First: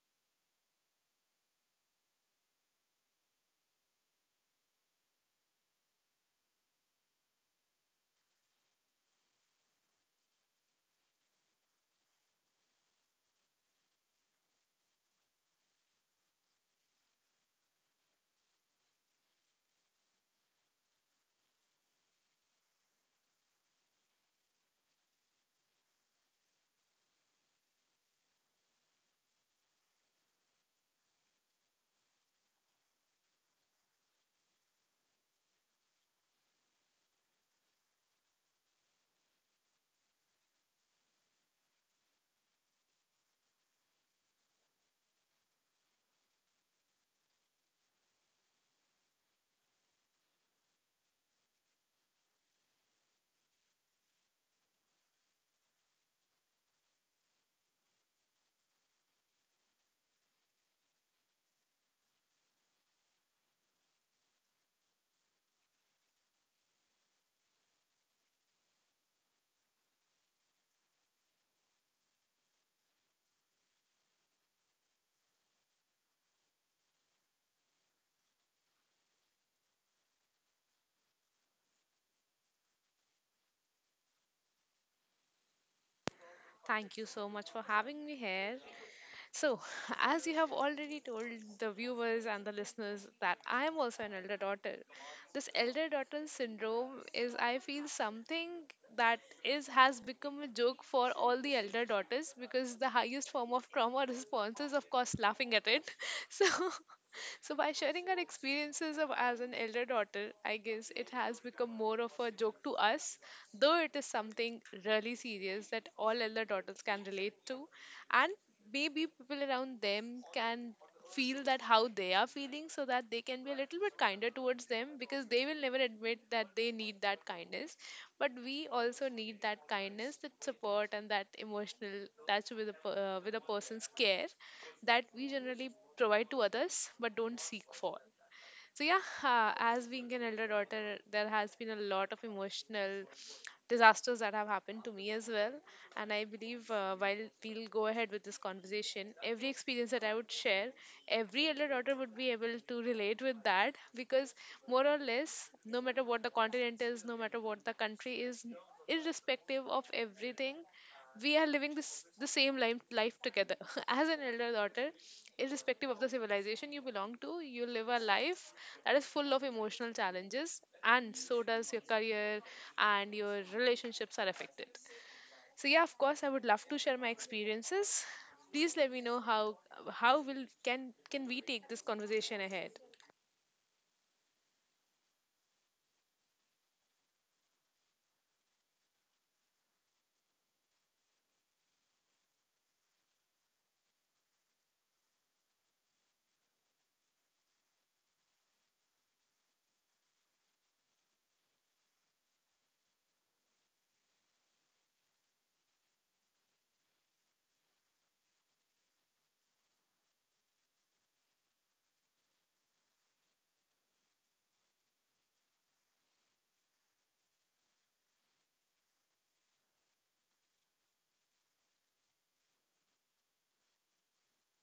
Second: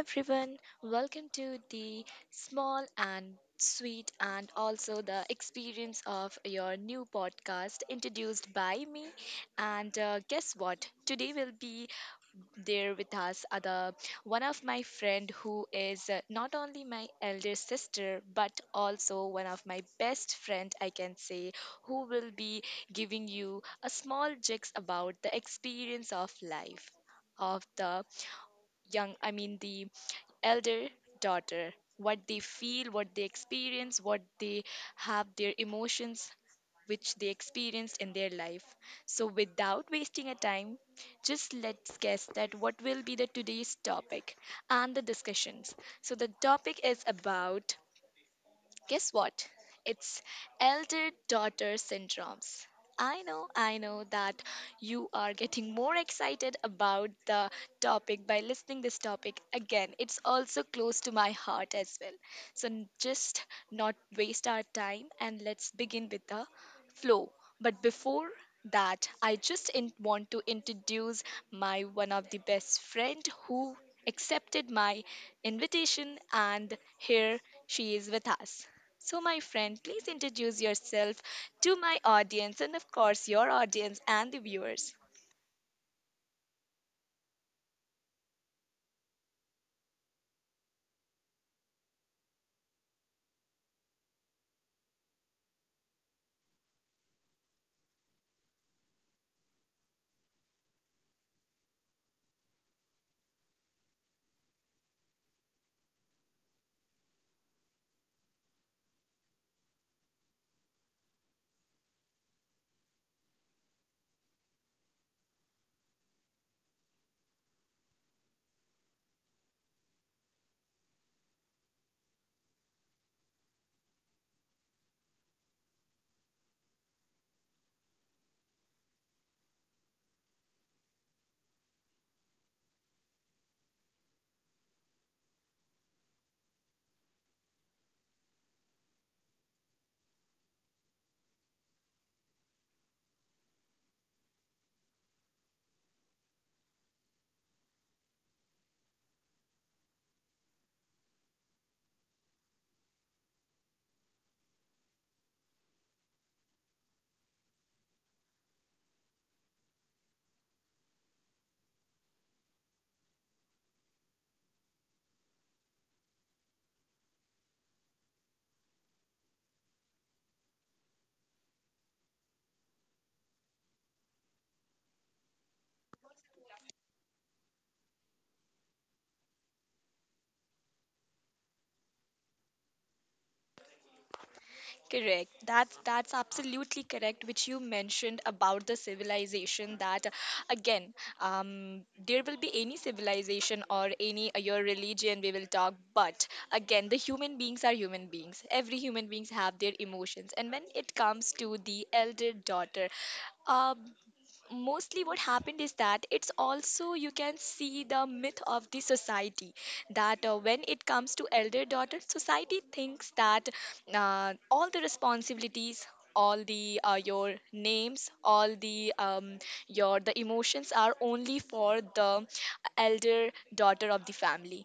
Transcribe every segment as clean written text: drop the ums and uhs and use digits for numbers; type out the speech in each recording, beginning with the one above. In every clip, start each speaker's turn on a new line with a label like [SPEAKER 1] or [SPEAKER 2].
[SPEAKER 1] everyone. Welcome to the small and sweet and also the experience of your new podcast introduced by me. And guess what? Today will be there with us other one of my friend who is not only my elder sister but also one of my best friend I can say, who will be giving you a small jigs about the experience of life of the young, I mean, the elder daughter, what they feel, what they experience, what they have, their emotions which they experienced in their life. So, without wasting a time, just let's guess that what will be the today's topic and the discussions. So, the topic is about, guess what? It's elder daughter syndromes. I know that you are getting more excited about the topic by listening this topic again. It's also close to my heart as well. So just not waste our time and let's begin with the flow. But before that, I just want to introduce my one of the best friend who accepted my invitation, and here she is with us. So, my friend, please introduce yourself to my audience and, of course, your audience and the viewers.
[SPEAKER 2] Thank you so much for having me here. So, as you have already told the viewers and the listeners that I am also an elder daughter. This elder daughter syndrome is, I feel, something that is has become a joke for all the elder daughters because the highest form of trauma response is, of course, laughing at it. So, so, by sharing our experiences of as an elder daughter, I guess it has become more of a joke to us, though it is something really serious that all elder daughters can relate to, and maybe people around them can feel that how they are feeling so that they can be a little bit kinder towards them, because they will never admit that they need that kindness, but we also need that kindness, that support, and that emotional touch with with a person's care that we generally provide to others but don't seek for. So, yeah, as being an elder daughter, there has been a lot of emotional disasters that have happened to me as well. And I believe while we'll go ahead with this conversation, every experience that I would share, every elder daughter would be able to relate with that, because more or less, no matter what the continent is, no matter what the country is, irrespective of everything, we are living this, the same life, together. As an elder daughter, irrespective of the civilization you belong to, you live a life that is full of emotional challenges, and so does your career, and your relationships are affected. So yeah, of course, I would love to share my experiences. Please let me know how will can we take this conversation ahead.
[SPEAKER 1] Correct. That's absolutely correct, which you mentioned about the civilization. That Again, there will be any civilization or any your religion we will talk, but again, the human beings are human beings. Every human beings have their emotions, and when it comes to the elder daughter, uh, mostly what happened is that it's also you can see the myth of the society, that when it comes to elder daughter, society thinks that all the responsibilities, all the your names, all the your the emotions are only for the elder daughter of the family.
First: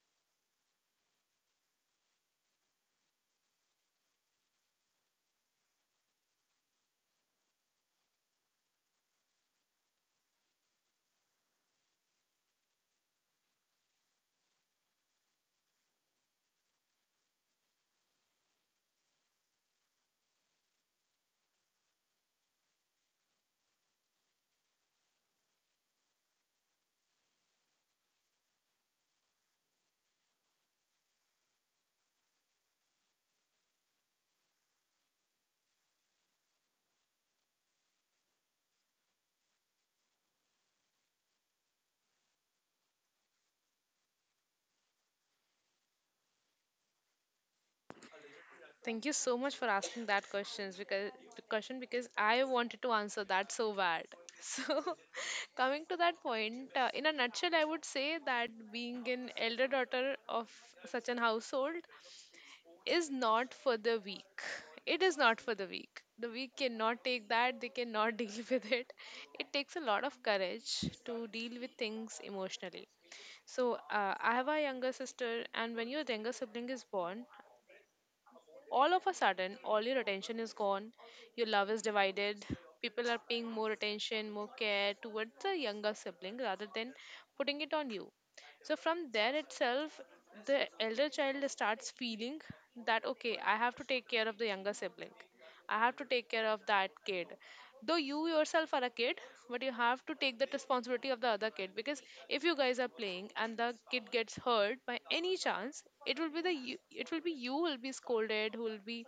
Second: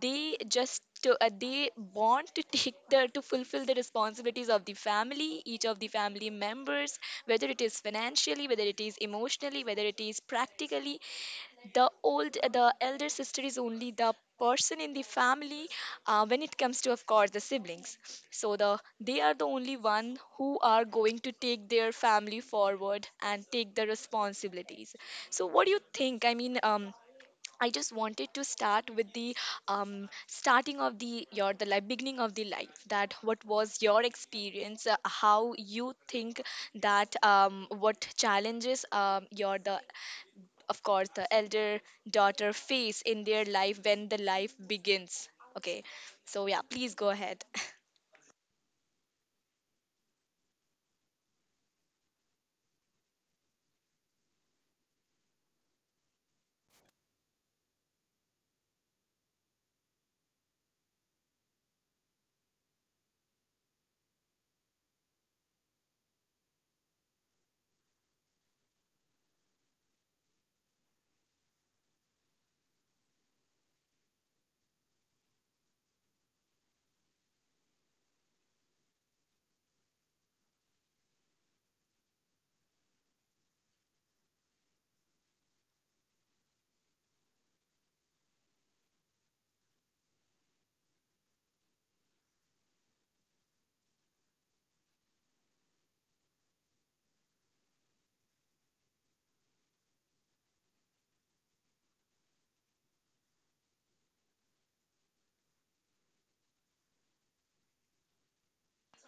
[SPEAKER 1] They just they want to take the to fulfill the responsibilities of the family, each of the family members, whether it is financially, whether it is emotionally, whether it is practically. The old the elder sister is only the person in the family, when it comes to, of course, the siblings. So they are the only one who are going to take their family forward and take the responsibilities. So what do you think? I mean, I just wanted to start with the starting of the your the life, beginning of the life, that what was your experience. How you think that what challenges your the, of course, the elder daughter face in their life when the life begins. Okay, so yeah, please go ahead.
[SPEAKER 2] Thank you so much for asking that questions, because the question because I wanted to answer that so bad. So coming to that point, in a nutshell, I would say that being an elder daughter of such an household is not for the weak. It is not for the weak. The weak cannot take that. They cannot deal with it. It takes a lot of courage to deal with things emotionally. So I have a younger sister, and when your younger sibling is born, all of a sudden, all your attention is gone, your love is divided. People are paying more attention, more care, towards the younger sibling rather than putting it on you. So from there itself, the elder child starts feeling that, okay, I have to take care of the younger sibling. I have to take care of that kid. Though you yourself are a kid, but you have to take that responsibility of the other kid, because if you guys are playing and the kid gets hurt by any chance, it will be it will be you who will be scolded, who will be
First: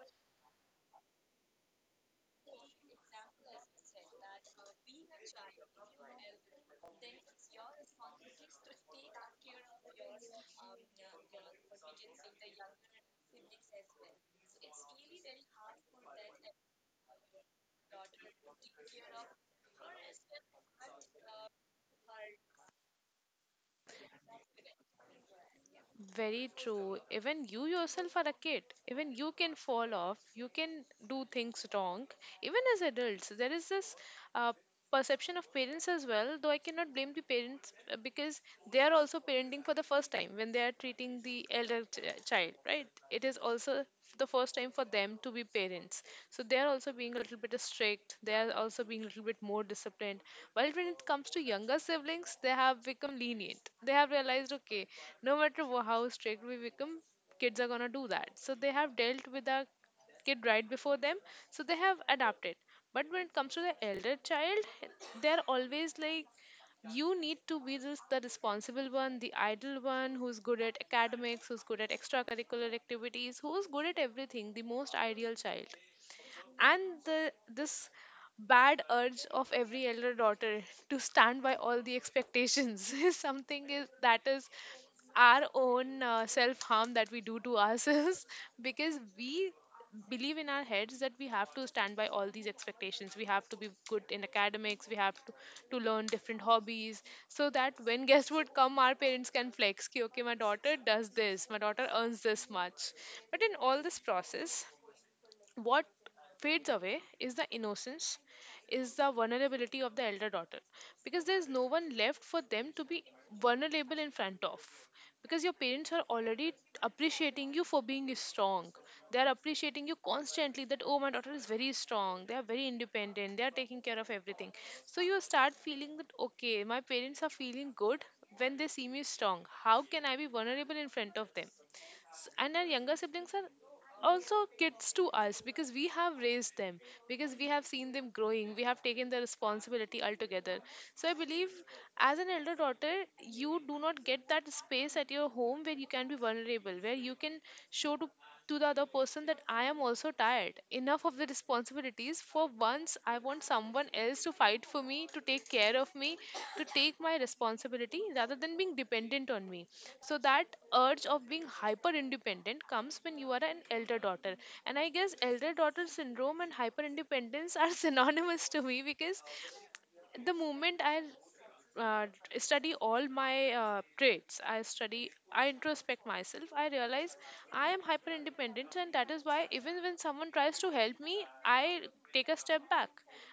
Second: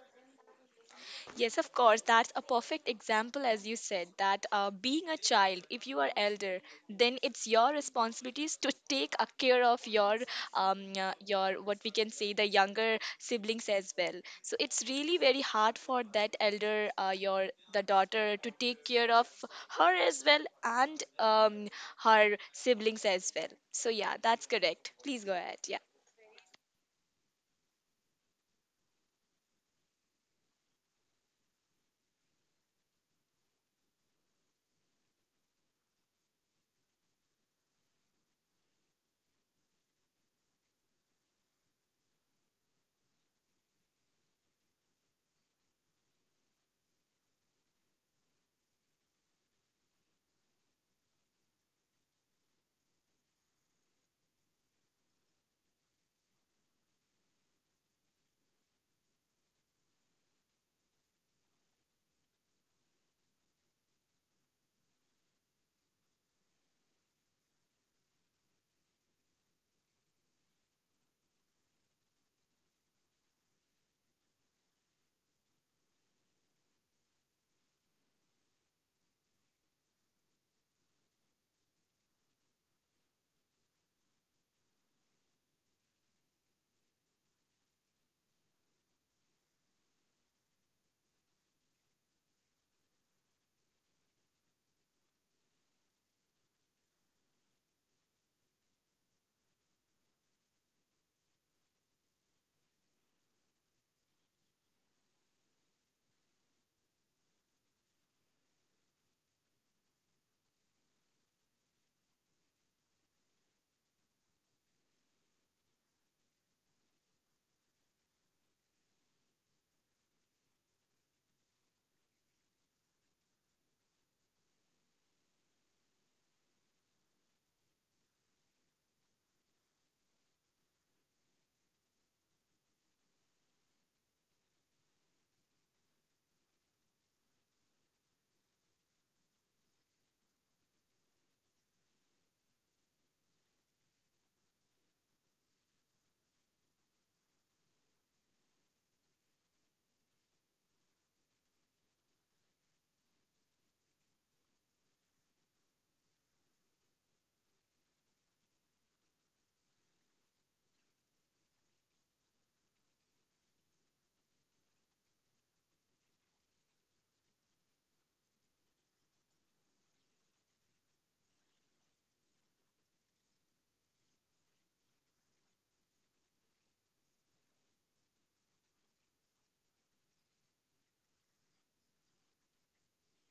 [SPEAKER 1] Yes, of course. That's a perfect example, as you said, that being a child, if you are elder, then it's your responsibilities to take a care of your what we can say, the younger siblings as well. So it's really very hard for that elder, your the daughter, to take care of her as well and her siblings as well. So yeah, that's correct. Please go ahead. Yeah.
[SPEAKER 2] Very true. Even you yourself are a kid. Even you can fall off. You can do things wrong. Even as adults, there is this uh, perception of parents as well. Though I cannot blame the parents because they are also parenting for the first time when they are treating the elder child, right? It is also the first time for them to be parents, so they are also being a little bit strict, they are also being a little bit more disciplined, while when it comes to younger siblings, they have become lenient. They have realized, okay, no matter how strict we become, kids are going to do that, so they have dealt with our kid right before them, so they have adapted. But when it comes to the elder child, they're always like, you need to be this, the responsible one, the idle one, who's good at academics, who's good at extracurricular activities, who's good at everything, the most ideal child. And this bad urge of every elder daughter to stand by all the expectations is something is that is our own self harm that we do to ourselves, because we believe in our heads that we have to stand by all these expectations. We have to be good in academics, we have to learn different hobbies, so that when guests would come, our parents can flex ki, okay, my daughter does this, my daughter earns this much. But in all this process, what fades away is the innocence, is the vulnerability of the elder daughter, because there is no one left for them to be vulnerable in front of. Because your parents are already appreciating you for being strong. They are appreciating you constantly that, oh, my daughter is very strong. They are very independent. They are taking care of everything. So you start feeling that, okay, my parents are feeling good when they see me strong. How can I be vulnerable in front of them? And our younger siblings are also kids to us, because we have raised them, because we have seen them growing, we have taken the responsibility altogether. So I believe, as an elder daughter, you do not get that space at your home where you can be vulnerable, where you can show to the other person that I am also tired enough of the responsibility responsibilities. For once, I want someone else to fight for me, to take care of me, to take my responsibility rather than being dependent on me. So that urge of being hyper independent comes when you are an elder daughter. And I guess elder daughter syndrome and hyper independence are synonymous to me, because the moment I uh, study all my traits, I study, I introspect myself, I realize I am hyper independent, and that is why even when someone tries to help me, I take a step back.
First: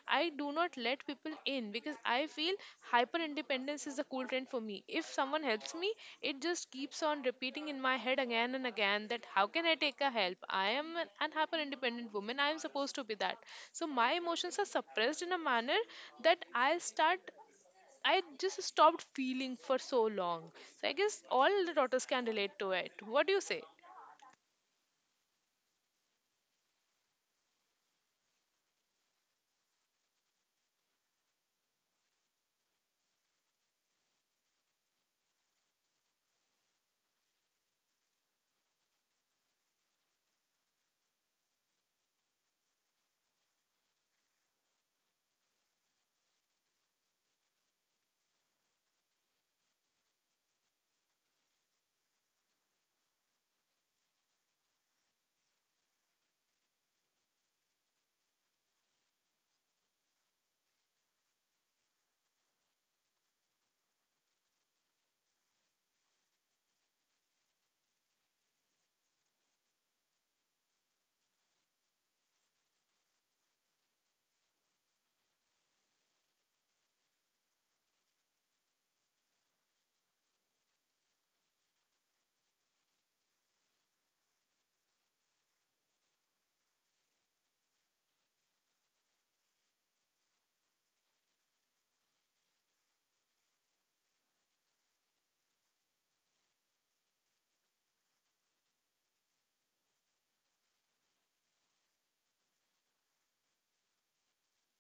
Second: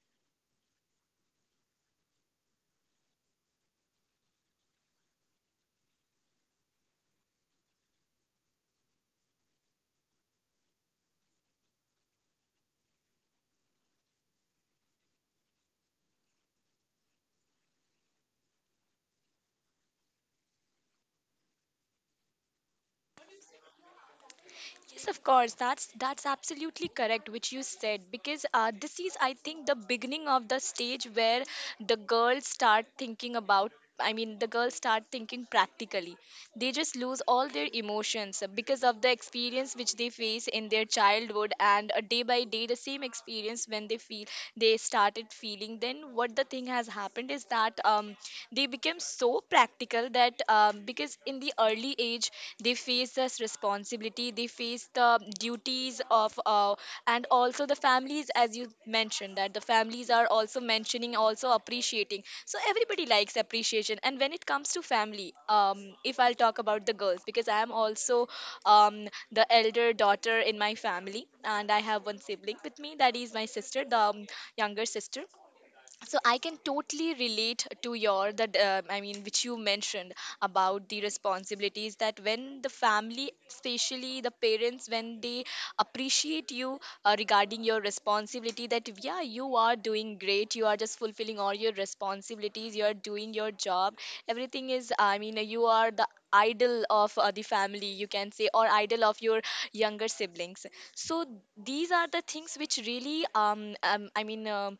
[SPEAKER 2] I do not let people in, because I feel hyper independence is a cool trend for me. If someone helps me, it just keeps on repeating in my head again and again that how can I take a help? I am an hyper independent woman. I am supposed to be that. So my emotions are suppressed in a manner that I just stopped feeling for so long. So I guess all the daughters can relate to it. What do you say?
[SPEAKER 1] Yes, of course. That's absolutely correct, which you said, because this is, I think, the beginning of the stage where the girls start thinking about. I mean, the girls start thinking practically. They just lose all their emotions because of the experience which they face in their childhood, and day by day, the same experience when they feel they started feeling. Then what the thing has happened is that they became so practical people that because in the early age they face this responsibility, they face the duties of and also the families, as you mentioned, that the families are also mentioning, also appreciating. So everybody likes appreciation. And when it comes to family, if I'll talk about the girls, because I am also the elder daughter in my family, and I have one sibling with me, that is my sister, the younger sister. So I can totally relate to your, that I mean, which you mentioned about the responsibilities, that when the family, especially the parents, when they appreciate you regarding your responsibility, that yeah, you are doing great, you are just fulfilling all your responsibilities, you are doing your job, everything is, I mean, you are the idol of the family, you can say, or idol of your younger siblings. So these are the things which really I mean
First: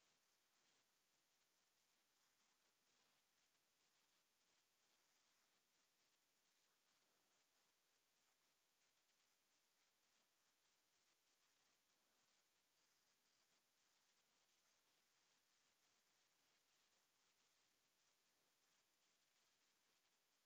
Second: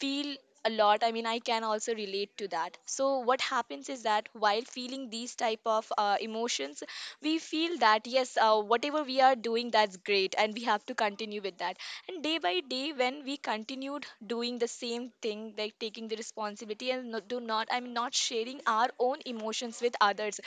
[SPEAKER 1] feel a lot. I mean, I can also relate to that. So what happens is that while feeling these type of emotions, we feel that yes, whatever we are doing, that's great and we have to continue with that. And day by day, when we continued doing the same thing like taking the responsibility and no, do not, I'm not sharing our own emotions with others,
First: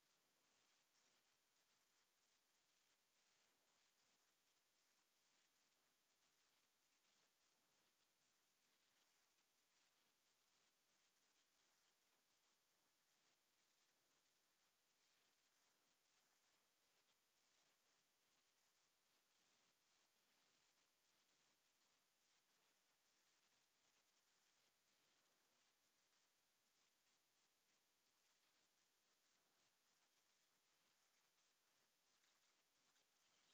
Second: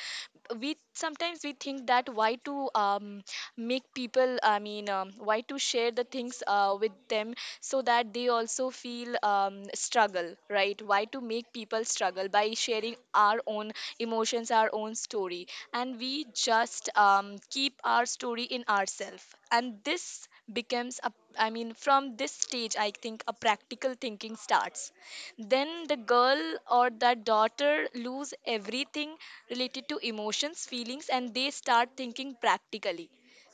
[SPEAKER 1] we sometimes we think that why to um, make people, I mean, why to share the things with them, so that they also feel struggle, right? Why to make people struggle by sharing our own emotions, our own story? And we just keep our story in ourselves. And this becomes a, I mean, from this stage, I think, a practical thinking starts. Then the girl or that daughter lose everything related to emotions, feelings, and they start thinking practically.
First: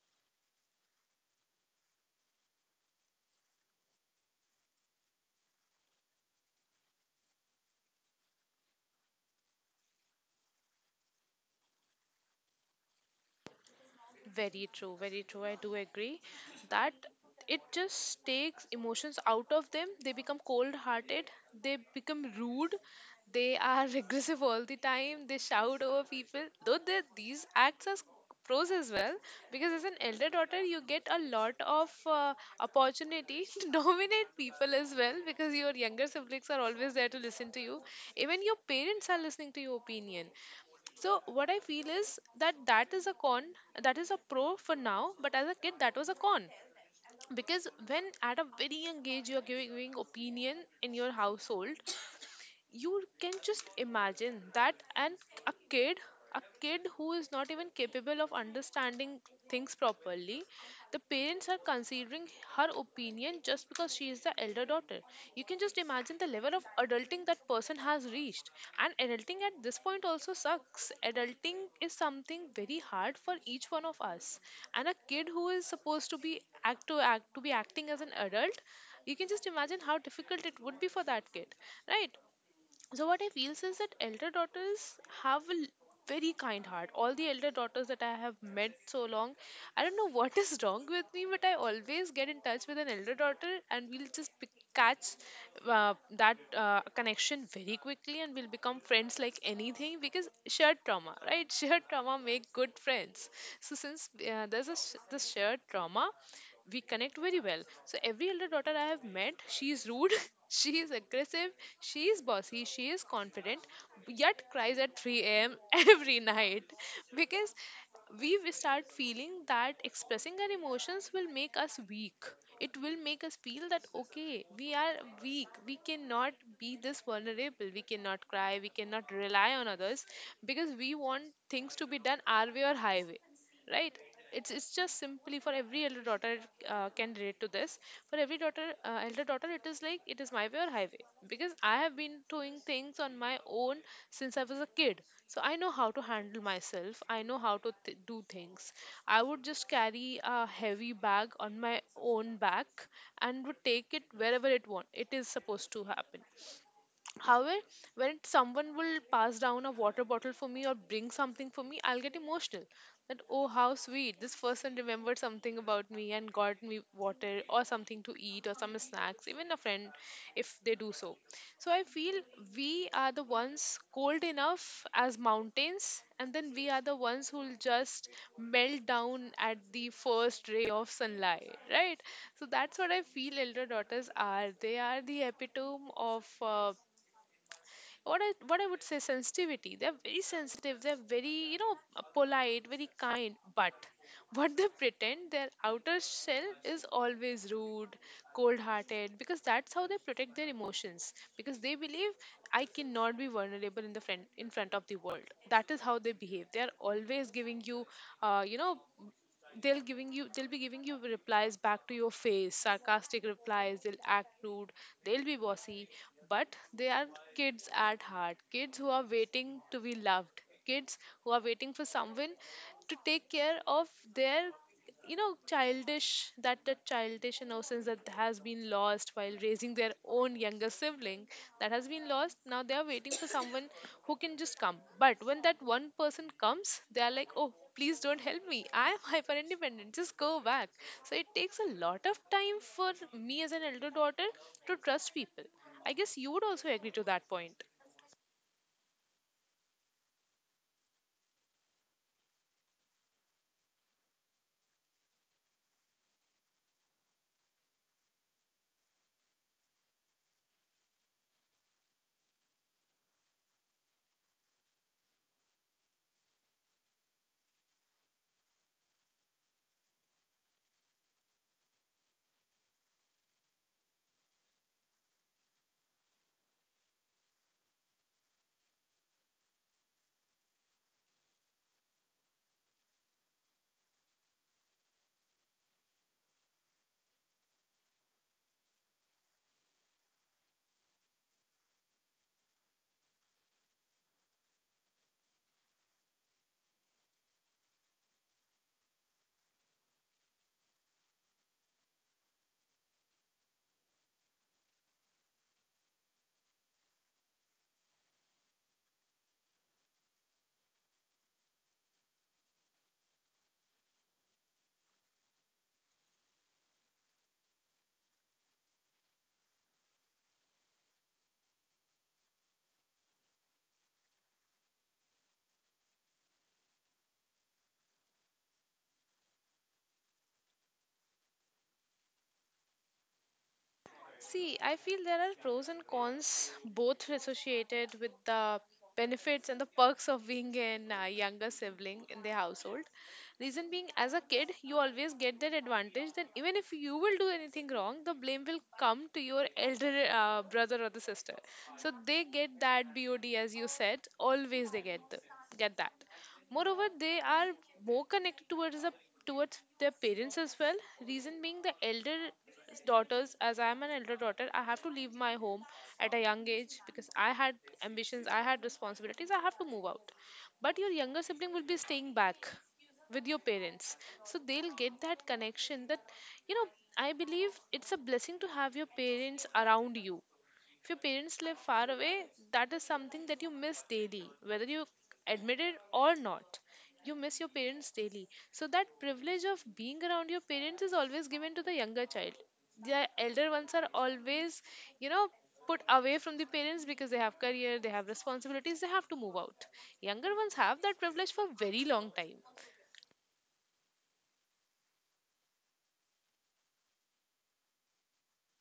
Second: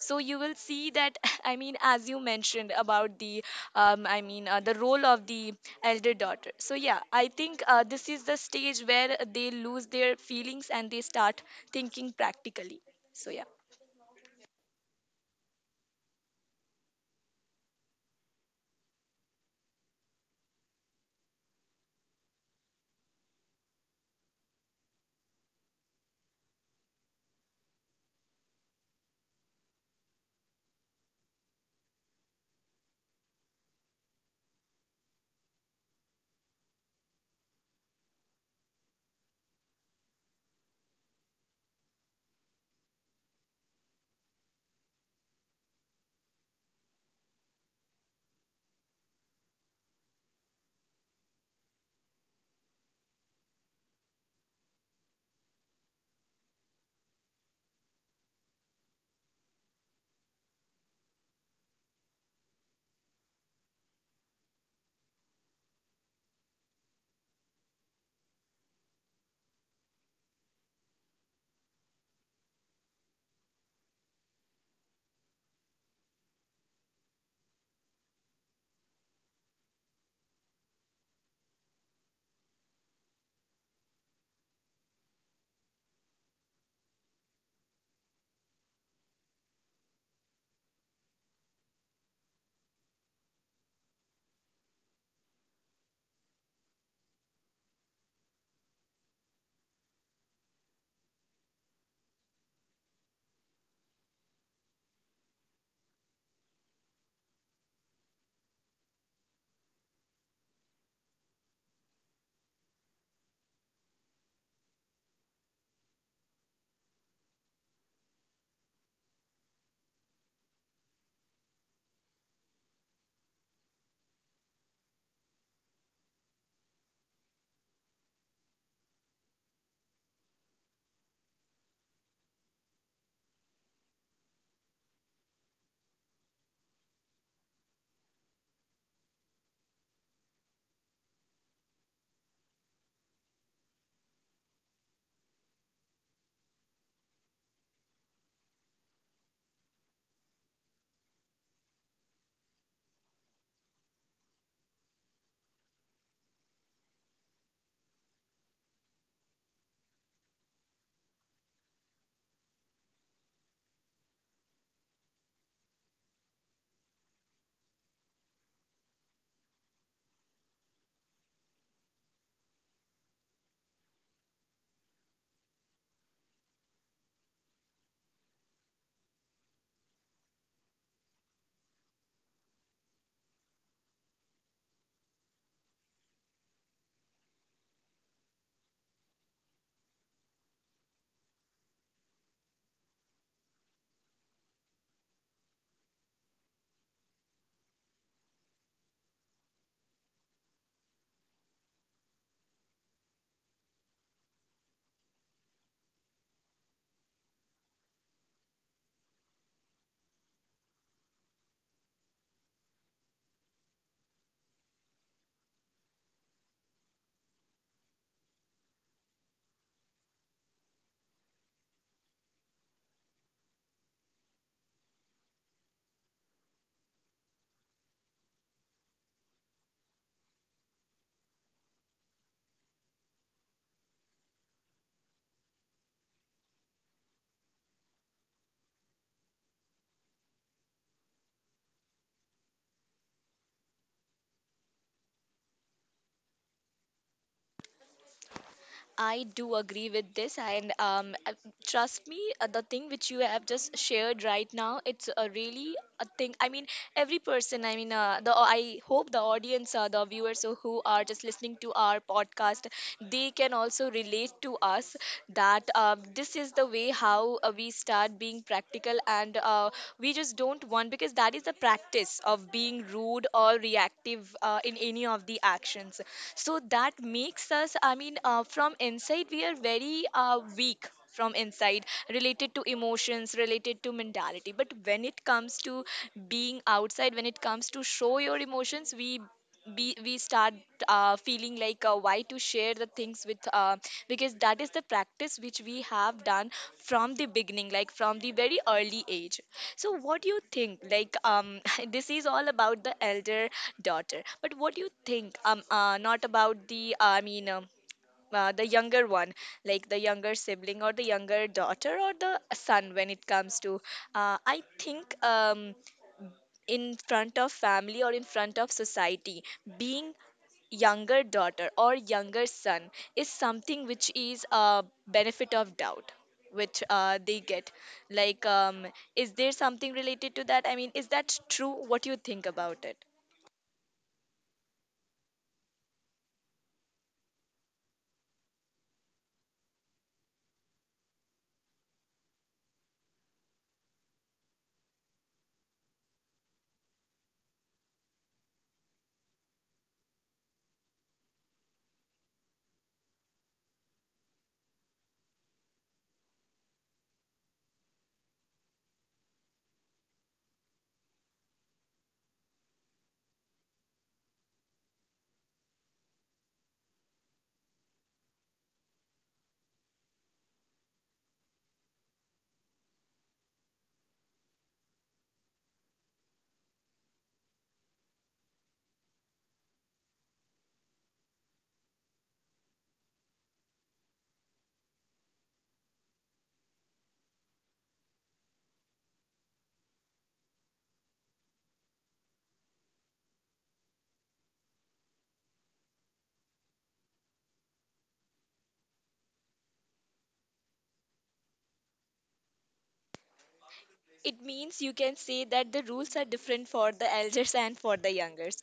[SPEAKER 1] So you will see that I mean, as you mentioned about the I mean, the role of the elder daughter. So yeah, I think this is the stage where they lose their feelings and they start thinking practically. So yeah.
[SPEAKER 2] Very true, very true. I do agree that it just takes emotions out of them. They become cold hearted, they become rude, they are regressive all the time, they shout over people. Though these acts are pros as well, because as an elder daughter, you get a lot of opportunity to dominate people as well, because your younger siblings are always there to listen to you. Even your parents are listening to your opinion. So what I feel is that that is a pro for now, but as a kid that was a con, because when at a very young age you're giving opinion in your household, you can just imagine that. And a kid a kid who is not even capable of understanding things properly, the parents are considering her opinion just because she is the elder daughter. You can just imagine the level of adulting that person has reached. And adulting at this point also sucks. Adulting is something very hard for each one of us, and a kid who is supposed to be act to act to be acting as an adult, you can just imagine how difficult it would be for that kid, right? So what I feel is that elder daughters have very kind heart. All the elder daughters that I have met so long, I don't know what is wrong with me, but I always get in touch with an elder daughter, and we'll just catch that connection very quickly, and we'll become friends like anything, because shared trauma, right? Shared trauma make good friends. So since this shared trauma, we connect very well. So every elder daughter I have met, she is rude, she is aggressive, she is bossy, she is confident, yet cries at 3 a.m. every night, because we will start feeling that expressing our emotions will make us weak. It will make us feel that okay, we are weak, we cannot be this vulnerable, we cannot cry, we cannot rely on others, because we want things to be done our way or highway, right? It's just simply for every elder daughter, can relate to this. For every daughter, elder daughter, it is like it is my way or highway, because I have been doing things on my own since I was a kid. So I know how to handle myself, I know how to do things. I would just carry a heavy bag on my own back and would take it wherever it want, it is supposed to happen. However, when someone will pass down a water bottle for me or bring something for me, I'll get emotional. That, oh, how sweet. This person remembered something about me and got me water or something to eat or some snacks, even a friend if they do so. So I feel we are the ones cold enough as mountains, and then we are the ones who'll just melt down at the first ray of sunlight, right? So that's what I feel elder daughters are. They are the epitome of. What I would say, sensitivity. They're very sensitive. They're very, you know, polite, very kind. But what they pretend, their outer shell is always rude, cold-hearted, because that's how they protect their emotions. Because they believe I cannot be vulnerable in the front, in front of the world. That is how they behave. They are always giving you, you know, they'll be giving you replies back to your face, sarcastic replies. They'll act rude, they'll be bossy, but they are kids at heart. Kids who are waiting to be loved, kids who are waiting for someone to take care of their, you know, childish, that childish innocence that has been lost while raising their own younger sibling, that has been lost. Now they are waiting for someone who can just come, but when that one person comes, they are like, oh please don't help me, I am hyper independent, just go back. So it takes a lot of time for me as an elder daughter to trust people. I guess you would also agree to that point.
[SPEAKER 1] I do agree with this, and trust me, the thing which you have just shared right now, it's a really a thing. I mean, every person, I mean, the I hope the audience, the viewers who are just listening to our podcast, they can also relate to us, that this is the way how we start being practical and we just don't want, because that is the practice of being rude or reactive in any of the actions. So that makes us, I mean, from inside we are very weak from inside, related to emotions, related to mentality. But when it comes to being outside, when it comes to show your emotions, we start feeling like why to share the things with, because that is the practice which we have done from the beginning, like from the very early age. So what do you think, like, this is all about the elder daughter, but what do you think not about the, I mean, the younger one, like the younger sibling or the younger daughter or the son? When it comes to I think in front of family or in front of society, being younger daughter or younger son is something which is a benefit of doubt, which they get, like, is there something related to that? I mean, is that true? What you think about it?
[SPEAKER 2] See, I feel there are pros and cons, both associated with the benefits and the perks of being an younger sibling in the household. Reason being, as a kid, you always get that advantage that even if you will do anything wrong, the blame will come to your elder brother or the sister. So they get that BOD, as you said, always they get, the, get that. Moreover, they are more connected towards the towards their parents as well. Reason being, the elder daughters, as I am an elder daughter, I have to leave my home at a young age because I had ambitions, I had responsibilities, I have to move out. But your younger sibling will be staying back with your parents, so they'll get that connection. That, you know, I believe it's a blessing to have your parents around you. If your parents live far away, that is something that you miss daily, whether you admit it or not. You miss your parents daily. So that privilege of being around your parents is always given to the younger child. The elder ones are always, you know, put away from the parents because they have career, they have responsibilities, they have to move out. Younger ones have that privilege for very long time.
[SPEAKER 1] It means you can say that the rules are different for the elders and for the youngers.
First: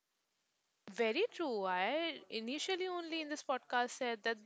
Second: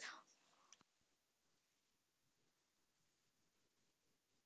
[SPEAKER 2] Very true. I initially only in this podcast said that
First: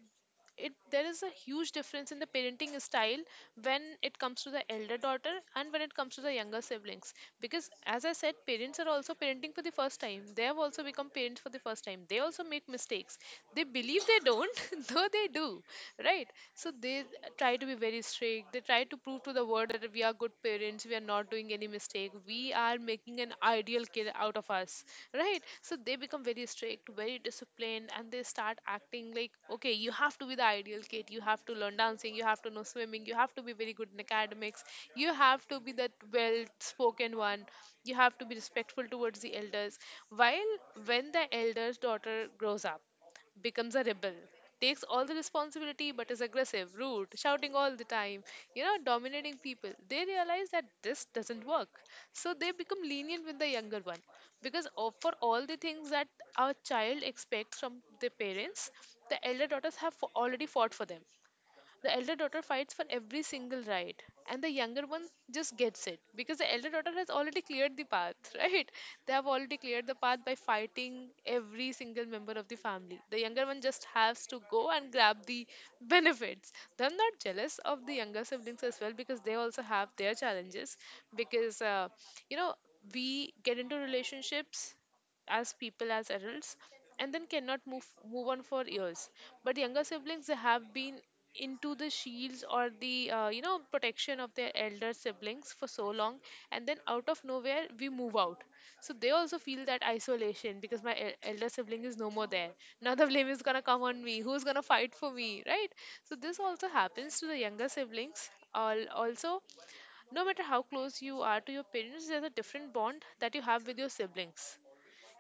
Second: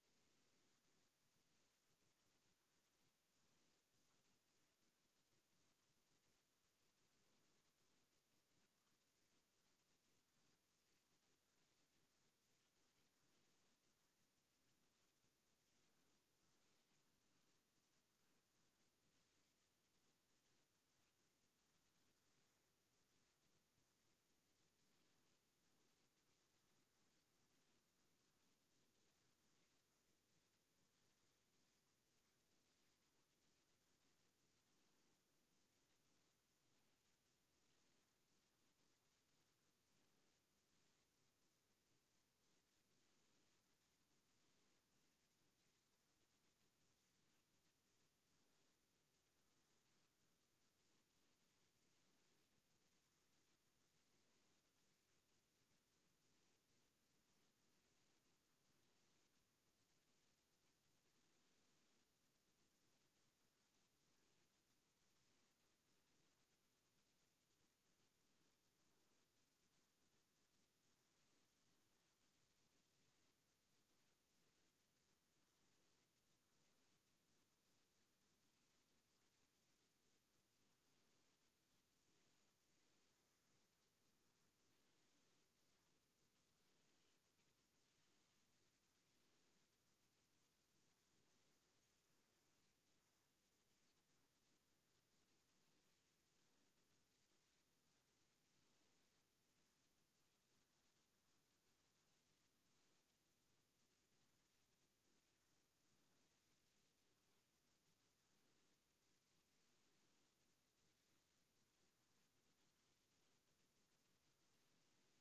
[SPEAKER 2] it there is a huge difference in the parenting style when it comes to the elder daughter and when it comes to the younger siblings. Because as I said, parents are also parenting for the first time. They have also become parents for the first time. They also make mistakes. They believe they don't, though they do. Right? So they try to be very strict. They try to prove to the world word that we are good parents, we are not doing any mistake, we are making an ideal kid out of us, right? So they become very strict, very disciplined, and they start acting like, okay, you have to be the ideal kid, you have to learn dancing, you have to know swimming, you have to be very good in academics, you have to be that well spoken one, you have to be respectful towards the elders. While when the elder's daughter grows up, becomes a rebel, takes all the responsibility but is aggressive, rude, shouting all the time, you know, dominating people. They realize that this doesn't work. So they become lenient with the younger one because for all the things that our child expects from their parents, the elder daughters have already fought for them. The elder daughter fights for every single right, and the younger one just gets it because the elder daughter has already cleared the path, right? They have already cleared the path by fighting every single member of the family. The younger one just has to go and grab the benefits. They're not jealous of the younger siblings as well because they also have their challenges, because, you know, we get into relationships as people, as adults, and then cannot move on for years. But younger siblings, they have been into the shields or the you know, protection of their elder siblings for so long, and then out of nowhere we move out. So they also feel that isolation because my elder sibling is no more there. Now the blame is gonna come on me, who's gonna fight for me, right? So this also happens to the younger siblings. Also, no matter how close you are to your parents, there's a different bond that you have with your siblings.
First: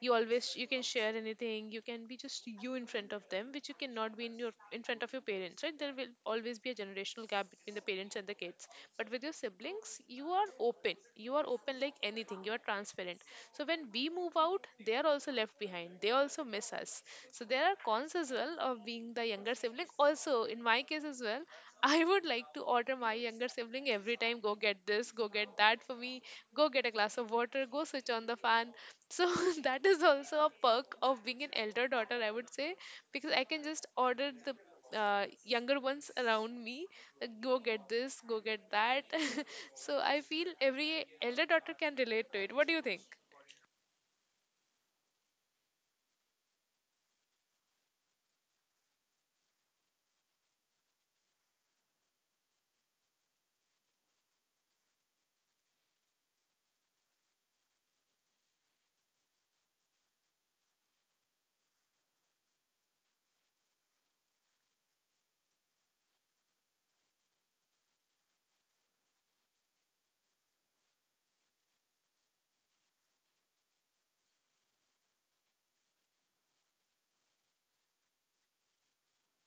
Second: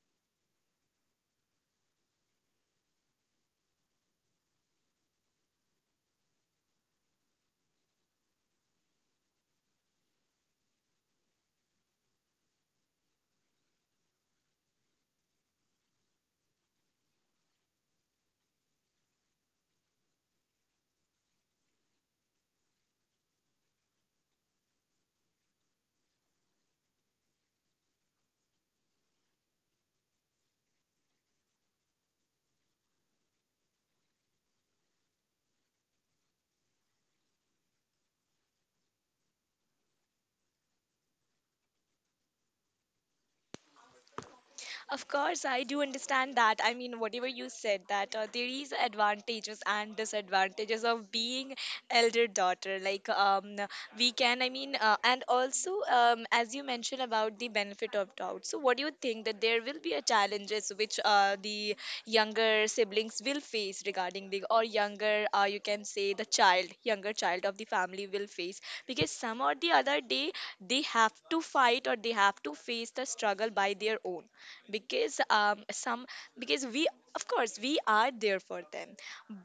[SPEAKER 2] You always, you can share anything, you can be just you in front of them, which you cannot be in your in front of your parents, right? There will always be a generational gap between the parents and the kids, but with your siblings you are open, you are open like anything, you are transparent. So when we move out, they are also left behind, they also miss us. So there are cons as well of being the younger sibling also. In my case as well, I would like to order my younger sibling every time, go get this, go get that for me, go get a glass of water, go switch on the fan. So that is also a perk of being an elder daughter, I would say, because I can just order the younger ones around me, go get this, go get that. So I feel every elder daughter can relate to it. What do you think?
[SPEAKER 1] Of course, I do understand that. I mean, whatever you said, that there is advantages and disadvantages of being elder daughter. Like we can, I mean, and also as you mentioned about the benefit of doubt. So, what do you think, that there will be a challenges which the younger siblings will face regarding the, or younger, you can say the child, younger child of the family will face? Because some or the other day they have to fight, or they have to face the struggle by their own. Because some, because we, of course, we are there for them,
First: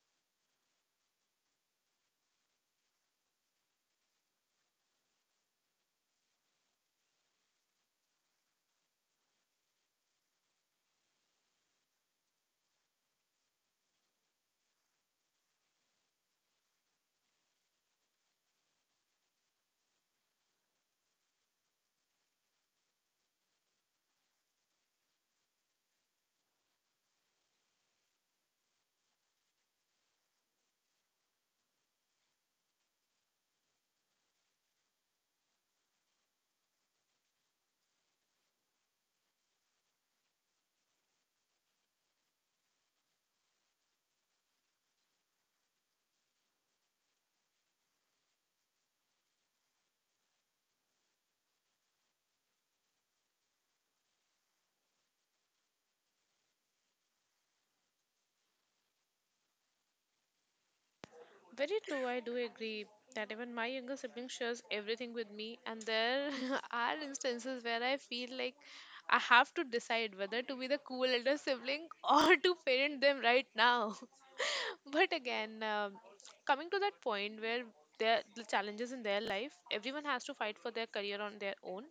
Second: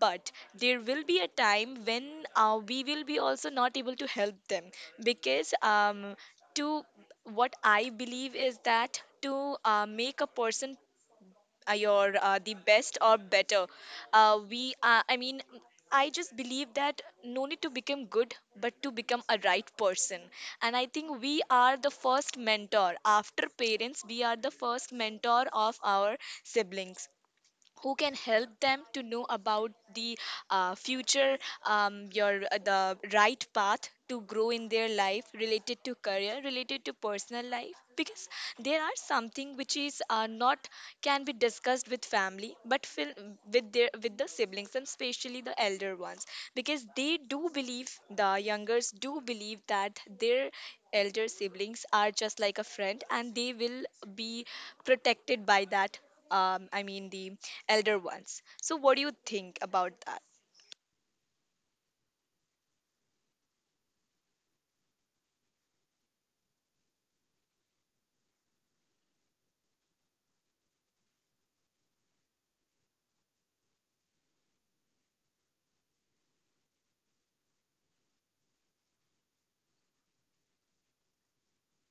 [SPEAKER 1] but there will be a time when we will be also not able to help them. Because to what I believe is that to make a person your the best or better, we, I mean, I just believe that no need to become good, but to become a right person. And I think we are the first mentor after parents, we are the first mentor of our siblings, who can help them to know about the future, your the right path to grow in their life, related to career, related to personal life. Because there are something which is not can be discussed with family, but with their, with the siblings, and especially the elder ones, because they do believe, the youngers do believe, that their elder siblings are just like a friend, and they will be protected by that I mean, the elder ones. So, what do you think about that?
[SPEAKER 2] Very true, I do agree that even my younger sibling shares everything with me, and there are instances where I feel like I have to decide whether to be the cool elder sibling or to parent them right now. But again, coming to that point where the challenges in their life, everyone has to fight for their career on their own.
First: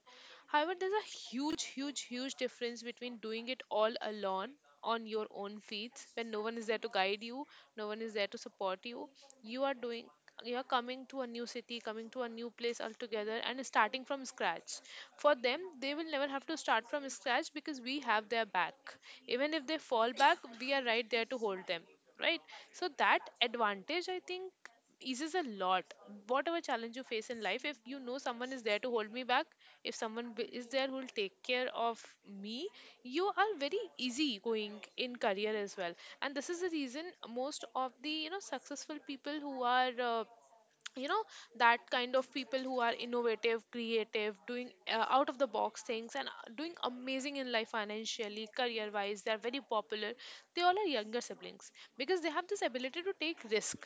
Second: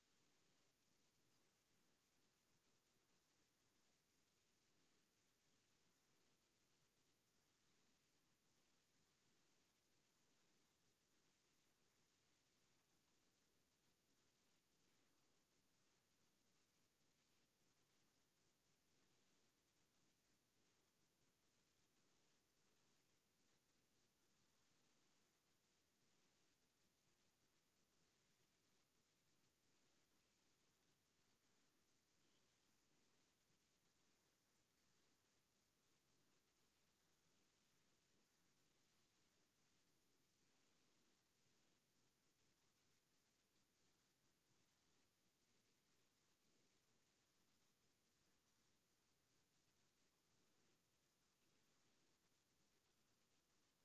[SPEAKER 2] However, there's a huge, huge, huge difference between doing it all alone on your own feet when no one is there to guide you, no one is there to support you. You are doing, you are coming to a new city, coming to a new place altogether and starting from scratch. For them, they will never have to start from scratch because we have their back. Even if they fall back, we are right there to hold them. Right? So that advantage, I think, eases a lot. Whatever challenge you face in life, if you know someone is there to hold me back, if someone is there who will take care of me, you are very easy going in career as well. And this is the reason most of the, you know, successful people who are, you know, that kind of people who are innovative, creative, doing out of the box things, and doing amazing in life financially, career wise, they are very popular. They all are younger siblings, because they have this ability to take risk.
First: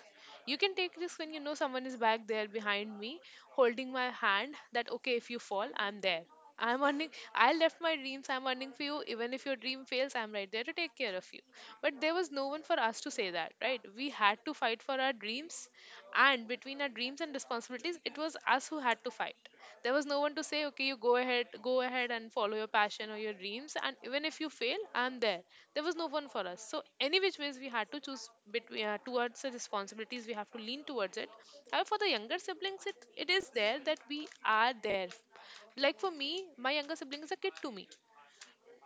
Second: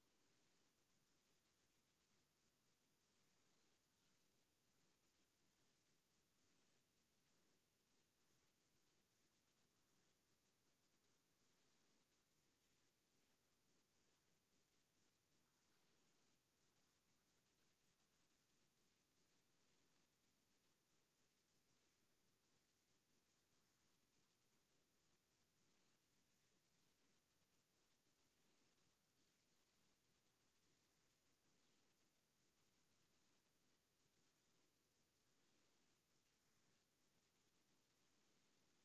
[SPEAKER 2] You can take risk when you know someone is back there behind me holding my hand, that okay, if you fall I'm there. I'm earning, I left my dreams, I'm earning for you. Even if your dream fails, I'm right there to take care of you. But there was no one for us to say that, right? We had to fight for our dreams. And between our dreams and responsibilities, it was us who had to fight. There was no one to say, okay, you go ahead and follow your passion or your dreams. And even if you fail, I'm there. There was no one for us. So, any which ways, we had to choose between towards the responsibilities, we have to lean towards it. However, for the younger siblings, it is there that we are there, like for me, my younger sibling is a kid to me.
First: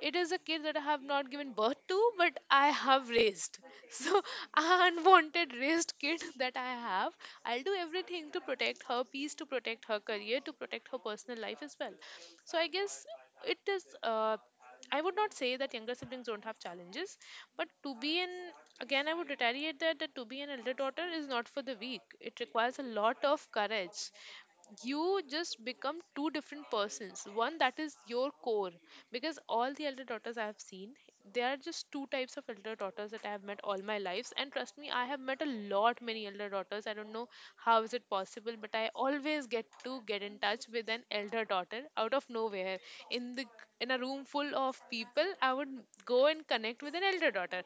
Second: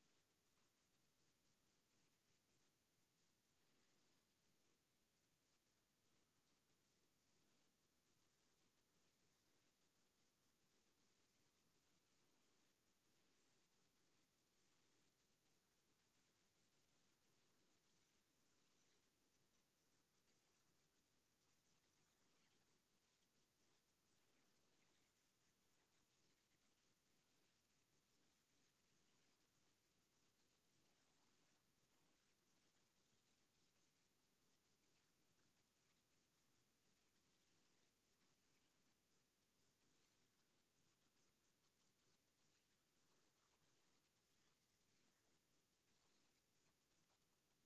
[SPEAKER 2] It is a kid that I have not given birth to, but I have raised. So, unwanted raised kid that I have, I'll do everything to protect her peace, to protect her career, to protect her personal life as well. So, I guess it is. I would not say that younger siblings don't have challenges, but to be an again, I would retaliate that to be an elder daughter is not for the weak. It requires a lot of courage. You just become two different persons, one that is your core, because all the elder daughters I have seen, there are just two types of elder daughters that I have met all my lives, and trust me, I have met a lot many elder daughters. I don't know how is it possible, but I always get to get in touch with then elder daughter out of nowhere. in the in a room full of people, I would go and connect with an elder daughter.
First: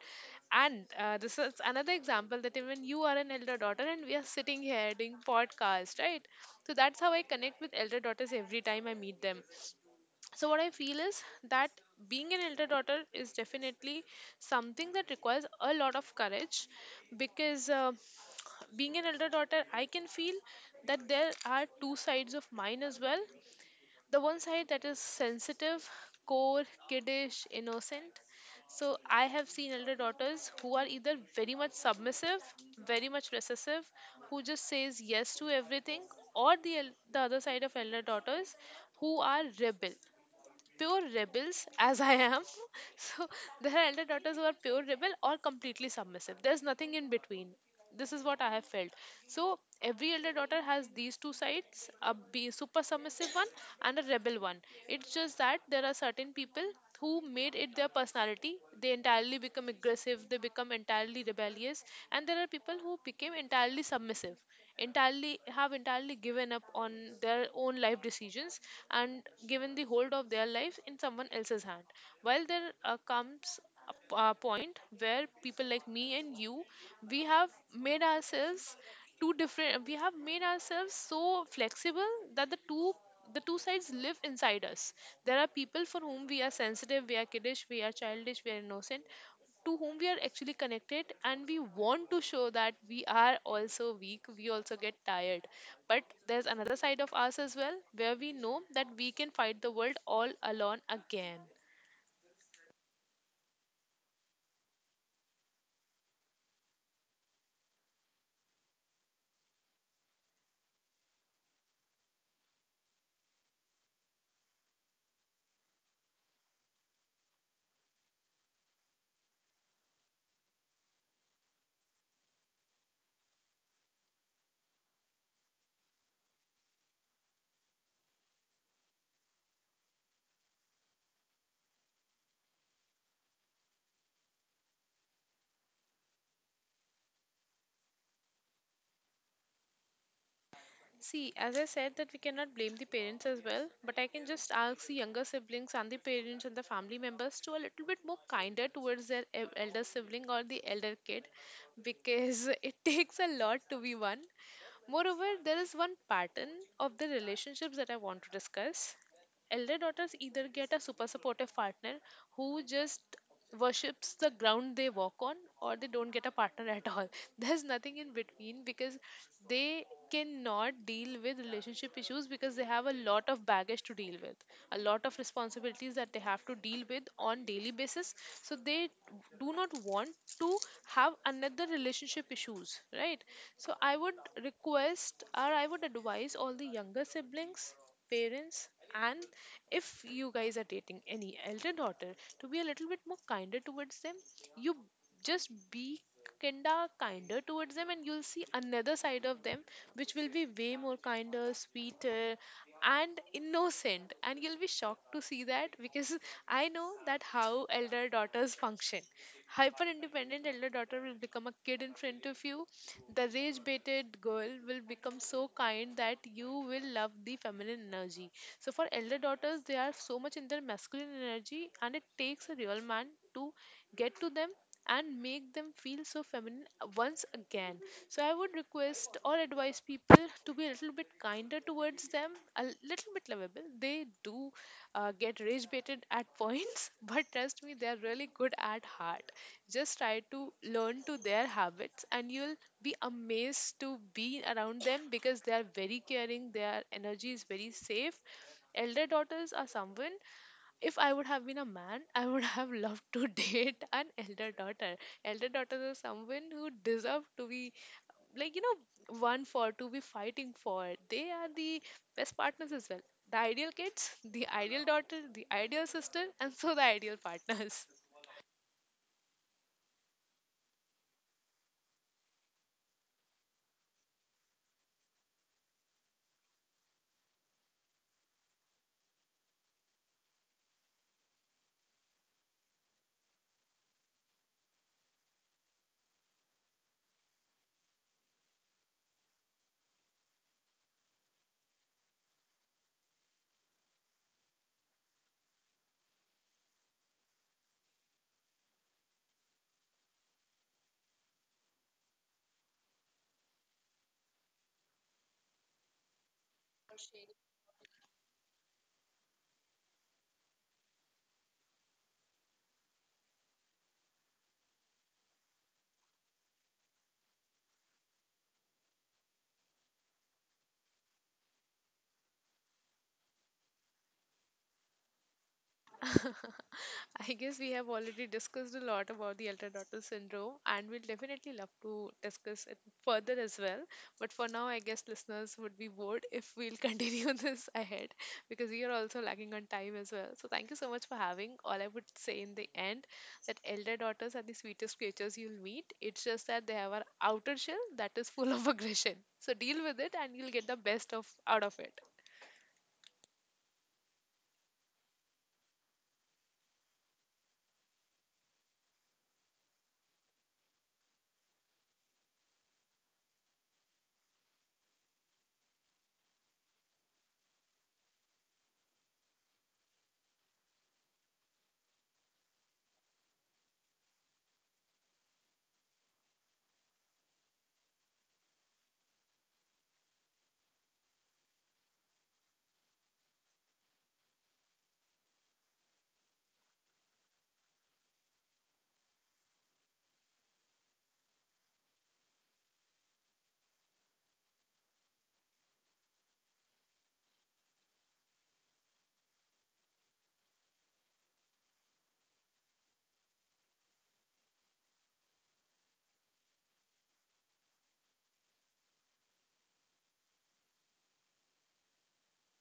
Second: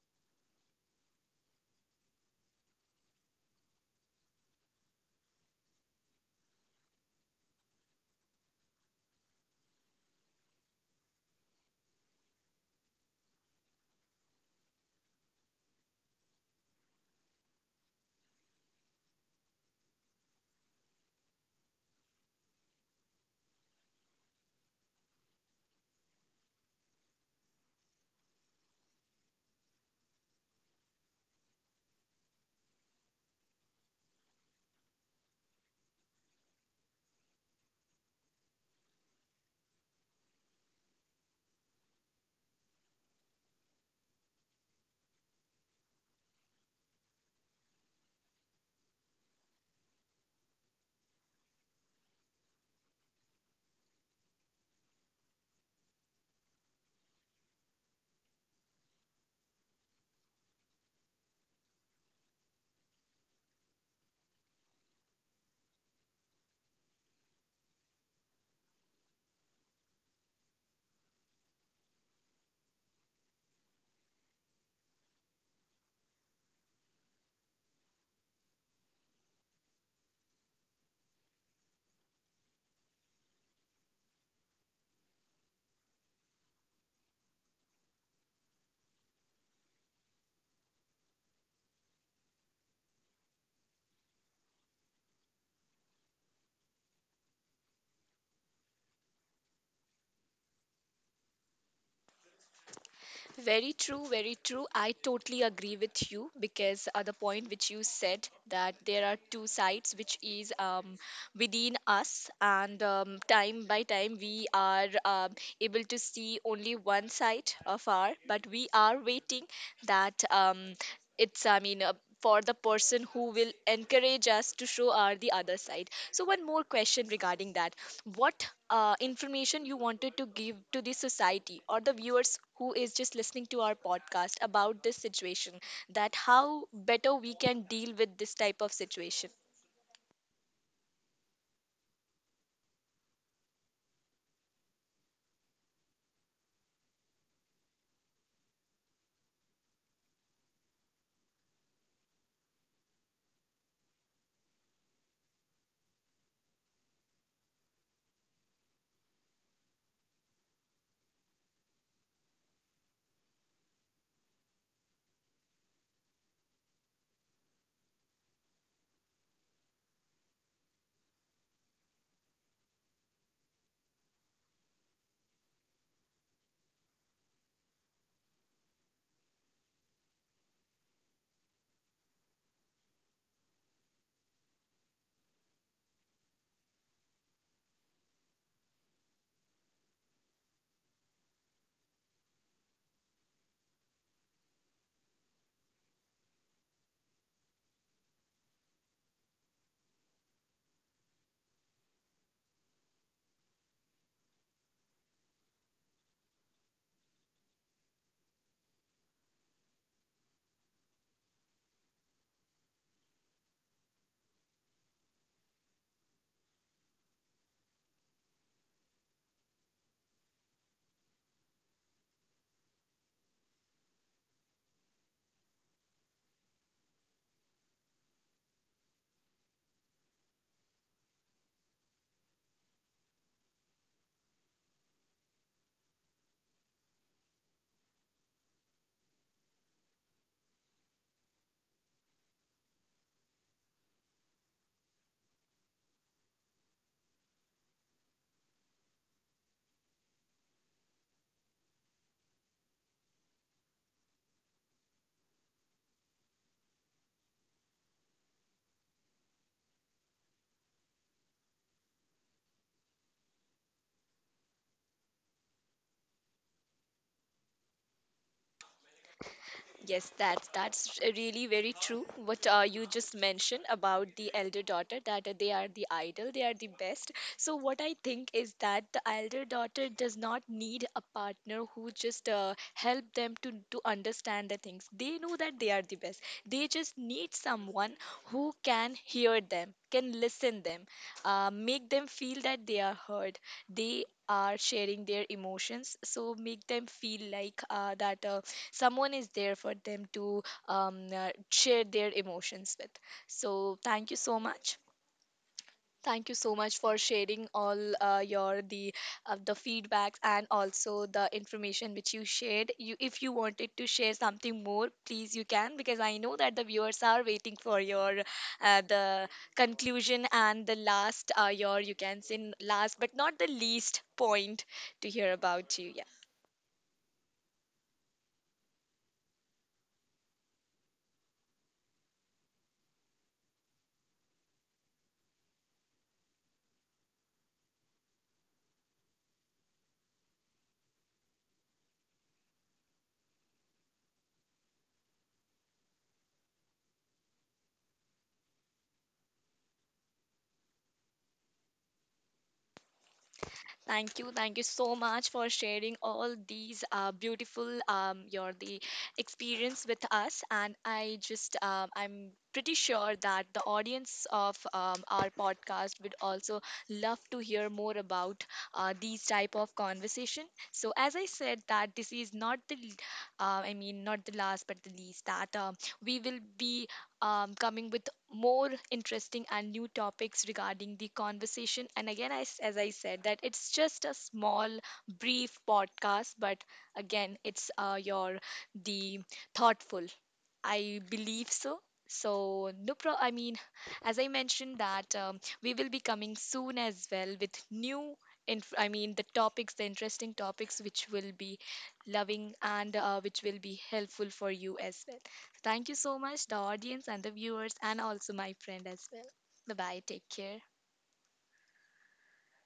[SPEAKER 2] And this is another example that even you are an elder daughter and we are sitting here doing podcast, right? So that's how I connect with elder daughters every time I meet them. So what I feel is that being an elder daughter is definitely something that requires a lot of courage, because being an elder daughter, I can feel that there are two sides of mine as well. The one side that is sensitive, core, kiddish, innocent. So I have seen elder daughters who are either very much submissive, very much recessive, who just says yes to everything, or the other side of elder daughters who are rebel, pure rebels as I am. So there are elder daughters who are pure rebel or completely submissive. There's nothing in between. This is what I have felt. So every elder daughter has these two sides, super submissive one and a rebel one. It's just that there are certain people who made it their personality. They entirely become aggressive, they become entirely rebellious, and there are people who became entirely submissive, entirely have entirely given up on their own life decisions and given the hold of their lives in someone else's hand, while there comes a point where people like me and you, we have made ourselves two different we have made ourselves so flexible that the two sides live inside us. There are people for whom we are sensitive, we are kiddish, we are childish, we are innocent, to whom we are actually connected, and we want to show that we are also weak, we also get tired. But there's another side of us as well, where we know that we can fight the world all alone again.
[SPEAKER 1] Very true, very true. I totally agree with you, because the point which you said, that there are two sides, which is within us, and time by time we are able to see only one side of our, but we are waiting that it's, I mean, for the person who will encourage us to show our the other side. So one more question regarding that: what information you wanted to give to the society or the viewers who is just listening to our podcast about this situation, that how better we can deal with this type of situation?
[SPEAKER 2] See, as I said, that we cannot blame the parents as well, but I can just ask the younger siblings and the parents and the family members to a little bit more kinder towards their elder sibling or the elder kid, because it takes a lot to be one. Moreover, there is one pattern of the relationships that I want to discuss. Elder daughters either get a super supportive partner who just worships the ground they walk on, or they don't get a partner at all. There's nothing in between, because they cannot deal with relationship issues, because they have a lot of baggage to deal with, a lot of responsibilities that they have to deal with on daily basis. So they do not want to have another relationship issues, right? So I would request, or I would advise all the younger siblings, parents, and if you guys are dating any elder daughter, to be a little bit more kinder towards them. You just be kinda kinder towards them, and you'll see another side of them, which will be way more kinder, sweeter, and innocent, and you'll be shocked to see that, because I know that how elder daughters function. Hyper independent elder daughter will become a kid in front of you. The rage baited girl will become so kind that you will love the feminine energy. So, for elder daughters, they are so much in their masculine energy, and it takes a real man to get to them and make them feel so feminine once again. So I would request or advise people to be a little bit kinder towards them, a little bit lovable. They do get rage baited at points, but trust me, they are really good at heart. Just try to learn to their habits, and you'll be amazed to be around them because they are very caring. Their energy is very safe. Elder daughters are someone, if I would have been a man, I would have loved to date an elder daughter. Elder daughters are someone who deserve to be, like, you know, one for to be fighting for. They are the best partners as well. The ideal kids, the ideal daughter, the ideal sister, and so the ideal partners.
[SPEAKER 1] Yes, that's really very true. What you just mentioned about the elder daughter, that they are the idol, they are the best. So what I think is that the elder daughter does not need a partner who just help them to understand the things. They know that they are the best. They just need someone who can hear them, can listen them, make them feel that they are heard. They are sharing their emotions, so make them feel like that. Someone is there for them to share their emotions with. So thank you so much, thank you so much for sharing all your the feedbacks and also the information which you shared. You, if you wanted to share something more, please you can, because I know that the viewers are waiting for your the conclusion and the last, your, you can say, last but not the least point to hear about you. Yeah.
[SPEAKER 2] I guess we have already discussed a lot about the ultradottle syndrome, and we'll definitely love to discuss it further as well. But for now, I guess listeners would be bored if we'll continue this ahead, because we are also lagging on time as well. So, thank you so much for having. All I would say in the end, that elder daughters are the sweetest creatures you'll meet. It's just that they have an outer shell that is full of aggression. So, deal with it and you'll get the best of out of it.
[SPEAKER 1] Thank you so much for sharing all these beautiful your the experience with us, and I just I'm pretty sure that the audience of our podcast would also love to hear more about these type of conversation. So as I said, that this is not the I mean, not the last but the least, that we will be coming with more interesting and new topics regarding the conversation. And again, I s as I said, that it's just a small, brief podcast, but again, it's your the thoughtful, I believe so. So, no pro, I mean, as I mentioned, that we will be coming soon as well with new. I mean, the topics, the interesting topics, which will be loving and which will be helpful for you as well. Thank you so much, the audience and the viewers, and also my friend as well. Bye bye. Take care.